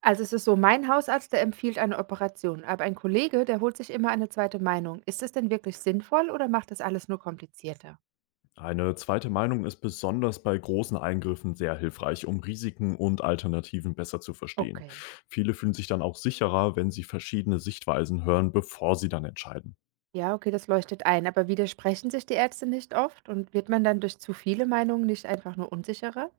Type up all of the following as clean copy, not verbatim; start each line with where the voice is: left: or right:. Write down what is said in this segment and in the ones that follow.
right: Also es ist so, mein Hausarzt, der empfiehlt eine Operation, aber ein Kollege, der holt sich immer eine zweite Meinung. Ist es denn wirklich sinnvoll oder macht das alles nur komplizierter?
left: Eine zweite Meinung ist besonders bei großen Eingriffen sehr hilfreich, um Risiken und Alternativen besser zu verstehen.
right: Okay.
left: Viele fühlen sich dann auch sicherer, wenn sie verschiedene Sichtweisen hören, bevor sie dann entscheiden.
right: Ja, okay, das leuchtet ein, aber widersprechen sich die Ärzte nicht oft und wird man dann durch zu viele Meinungen nicht einfach nur unsicherer?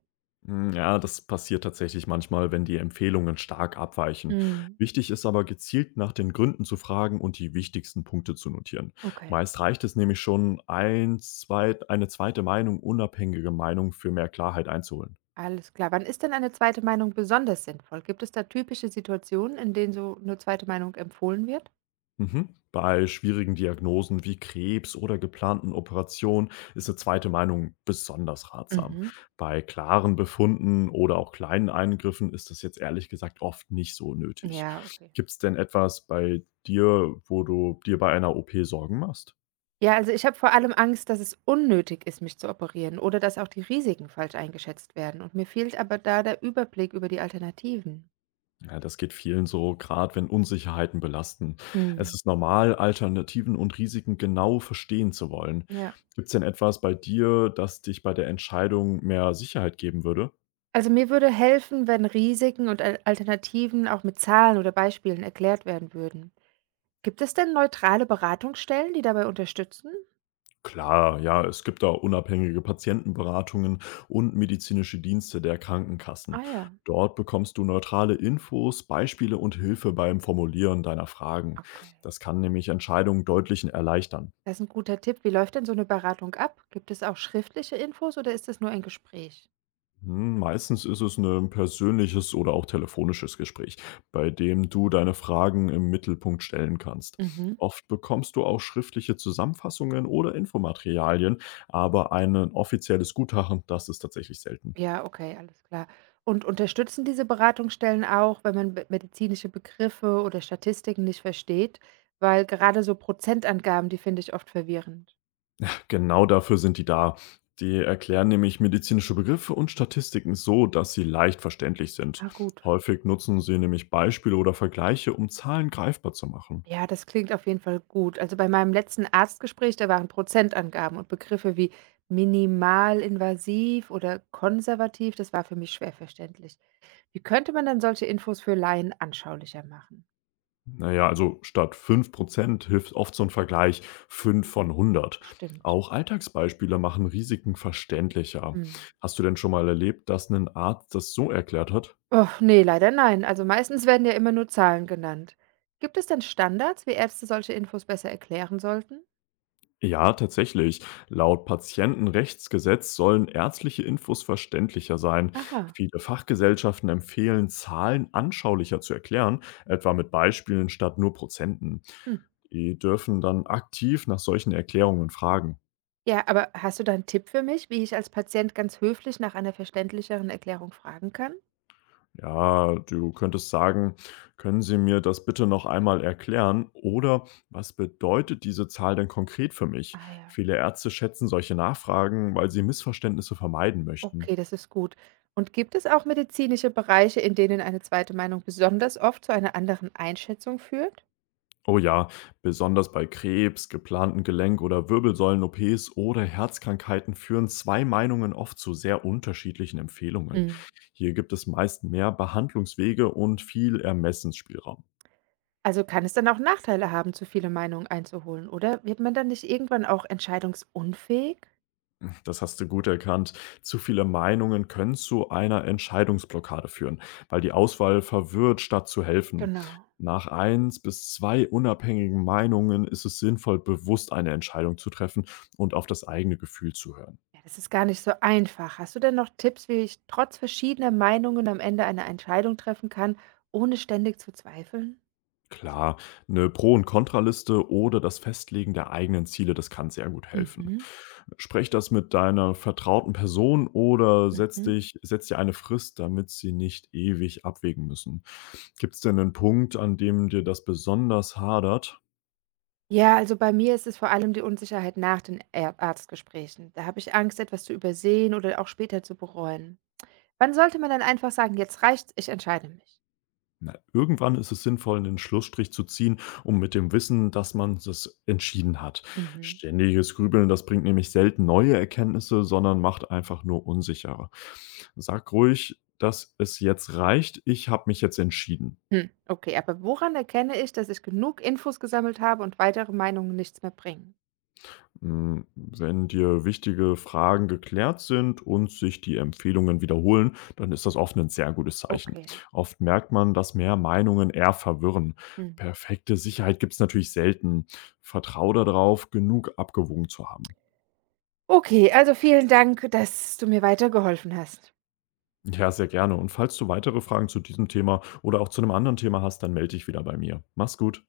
left: Ja, das passiert tatsächlich manchmal, wenn die Empfehlungen stark abweichen.
right: Mhm.
left: Wichtig ist aber gezielt nach den Gründen zu fragen und die wichtigsten Punkte zu notieren.
right: Okay.
left: Meist reicht es nämlich schon, ein, zwei, unabhängige Meinung für mehr Klarheit einzuholen.
right: Alles klar. Wann ist denn eine zweite Meinung besonders sinnvoll? Gibt es da typische Situationen, in denen so eine zweite Meinung empfohlen wird?
left: Mhm. Bei schwierigen Diagnosen wie Krebs oder geplanten Operationen ist eine zweite Meinung besonders ratsam.
right: Mhm.
left: Bei klaren Befunden oder auch kleinen Eingriffen ist das jetzt ehrlich gesagt oft nicht so nötig.
right: Ja, okay.
left: Gibt es denn etwas bei dir, wo du dir bei einer OP Sorgen machst?
right: Ja, also ich habe vor allem Angst, dass es unnötig ist, mich zu operieren oder dass auch die Risiken falsch eingeschätzt werden. Und mir fehlt aber da der Überblick über die Alternativen.
left: Ja, das geht vielen so, gerade wenn Unsicherheiten belasten. Es
right: Hm.
left: ist normal, Alternativen und Risiken genau verstehen zu wollen.
right: Ja.
left: Gibt es denn etwas bei dir, das dich bei der Entscheidung mehr Sicherheit geben würde?
right: Also mir würde helfen, wenn Risiken und Alternativen auch mit Zahlen oder Beispielen erklärt werden würden. Gibt es denn neutrale Beratungsstellen, die dabei unterstützen?
left: Klar, ja, es gibt da unabhängige Patientenberatungen und medizinische Dienste der Krankenkassen.
right: Ah ja,
left: Dort bekommst du neutrale Infos, Beispiele und Hilfe beim Formulieren deiner Fragen.
right: okay.
left: Das kann nämlich Entscheidungen deutlich erleichtern.
right: Das ist ein guter Tipp. Wie läuft denn so eine Beratung ab? Gibt es auch schriftliche Infos oder ist das nur ein Gespräch?
left: Meistens ist es ein persönliches oder auch telefonisches Gespräch, bei dem du deine Fragen im Mittelpunkt stellen kannst.
right: Mhm.
left: Oft bekommst du auch schriftliche Zusammenfassungen oder Infomaterialien, aber ein offizielles Gutachten, das ist tatsächlich selten.
right: Ja, okay, alles klar. Und unterstützen diese Beratungsstellen auch, wenn man be medizinische Begriffe oder Statistiken nicht versteht? Weil gerade so Prozentangaben, die finde ich oft verwirrend.
left: Genau dafür sind die da. Die erklären nämlich medizinische Begriffe und Statistiken so, dass sie leicht verständlich sind.
right: Ah, gut.
left: Häufig nutzen sie nämlich Beispiele oder Vergleiche, um Zahlen greifbar zu machen.
right: Ja, das klingt auf jeden Fall gut. Also bei meinem letzten Arztgespräch, da waren Prozentangaben und Begriffe wie minimalinvasiv oder konservativ, das war für mich schwer verständlich. Wie könnte man dann solche Infos für Laien anschaulicher machen?
left: Naja, also statt 5% hilft oft so ein Vergleich: 5 von 100.
right: Stimmt.
left: Auch Alltagsbeispiele machen Risiken verständlicher.
right: Hm.
left: Hast du denn schon mal erlebt, dass ein Arzt das so erklärt hat?
right: Oh, ne, leider nein. Also meistens werden ja immer nur Zahlen genannt. Gibt es denn Standards, wie Ärzte solche Infos besser erklären sollten?
left: Ja, tatsächlich. Laut Patientenrechtsgesetz sollen ärztliche Infos verständlicher sein.
right: Aha.
left: Viele Fachgesellschaften empfehlen, Zahlen anschaulicher zu erklären, etwa mit Beispielen statt nur Prozenten.
right: Hm.
left: Die dürfen dann aktiv nach solchen Erklärungen fragen.
right: Ja, aber hast du da 'n Tipp für mich, wie ich als Patient ganz höflich nach einer verständlicheren Erklärung fragen kann?
left: Ja, du könntest sagen: können Sie mir das bitte noch einmal erklären? Oder: was bedeutet diese Zahl denn konkret für mich?
right: Ah ja,
left: Viele Ärzte schätzen solche Nachfragen, weil sie Missverständnisse vermeiden möchten.
right: okay, das ist gut. Und gibt es auch medizinische Bereiche, in denen eine zweite Meinung besonders oft zu einer anderen Einschätzung führt?
left: Oh ja, besonders bei Krebs, geplanten Gelenk- oder Wirbelsäulen-OPs oder Herzkrankheiten führen zwei Meinungen oft zu sehr unterschiedlichen Empfehlungen.
right: Hm.
left: Hier gibt es meist mehr Behandlungswege und viel Ermessensspielraum.
right: Also kann es dann auch Nachteile haben, zu viele Meinungen einzuholen, oder? Wird man dann nicht irgendwann auch entscheidungsunfähig?
left: Das hast du gut erkannt. Zu viele Meinungen können zu einer Entscheidungsblockade führen, weil die Auswahl verwirrt statt zu helfen.
right: Genau.
left: Nach eins bis zwei unabhängigen Meinungen ist es sinnvoll, bewusst eine Entscheidung zu treffen und auf das eigene Gefühl zu hören.
right: Ja, das ist gar nicht so einfach. Hast du denn noch Tipps, wie ich trotz verschiedener Meinungen am Ende eine Entscheidung treffen kann, ohne ständig zu zweifeln?
left: Klar, eine Pro und Kontraliste oder das Festlegen der eigenen Ziele, das kann sehr gut helfen.
right: Mhm.
left: Sprech das mit deiner vertrauten Person oder
right: Mhm.
left: setz dir eine Frist, damit sie nicht ewig abwägen müssen. Gibt es denn einen Punkt, an dem dir das besonders hadert?
right: Ja, also bei mir ist es vor allem die Unsicherheit nach den Arztgesprächen. Da habe ich Angst, etwas zu übersehen oder auch später zu bereuen. Wann sollte man dann einfach sagen, jetzt reicht's, ich entscheide mich?
left: Na, irgendwann ist es sinnvoll, einen Schlussstrich zu ziehen, um mit dem Wissen, dass man es entschieden hat.
right: Mhm.
left: Ständiges Grübeln, das bringt nämlich selten neue Erkenntnisse, sondern macht einfach nur unsicherer. Sag ruhig, dass es jetzt reicht, ich habe mich jetzt entschieden.
right: Hm, okay, aber woran erkenne ich, dass ich genug Infos gesammelt habe und weitere Meinungen nichts mehr bringen?
left: Wenn dir wichtige Fragen geklärt sind und sich die Empfehlungen wiederholen, dann ist das oft ein sehr gutes Zeichen.
right: Okay.
left: Oft merkt man, dass mehr Meinungen eher verwirren.
right: Mhm.
left: Perfekte Sicherheit gibt es natürlich selten. Vertrau darauf, genug abgewogen zu haben.
right: Okay, also vielen Dank, dass du mir weitergeholfen hast.
left: Ja, sehr gerne. Und falls du weitere Fragen zu diesem Thema oder auch zu einem anderen Thema hast, dann melde dich wieder bei mir. Mach's gut.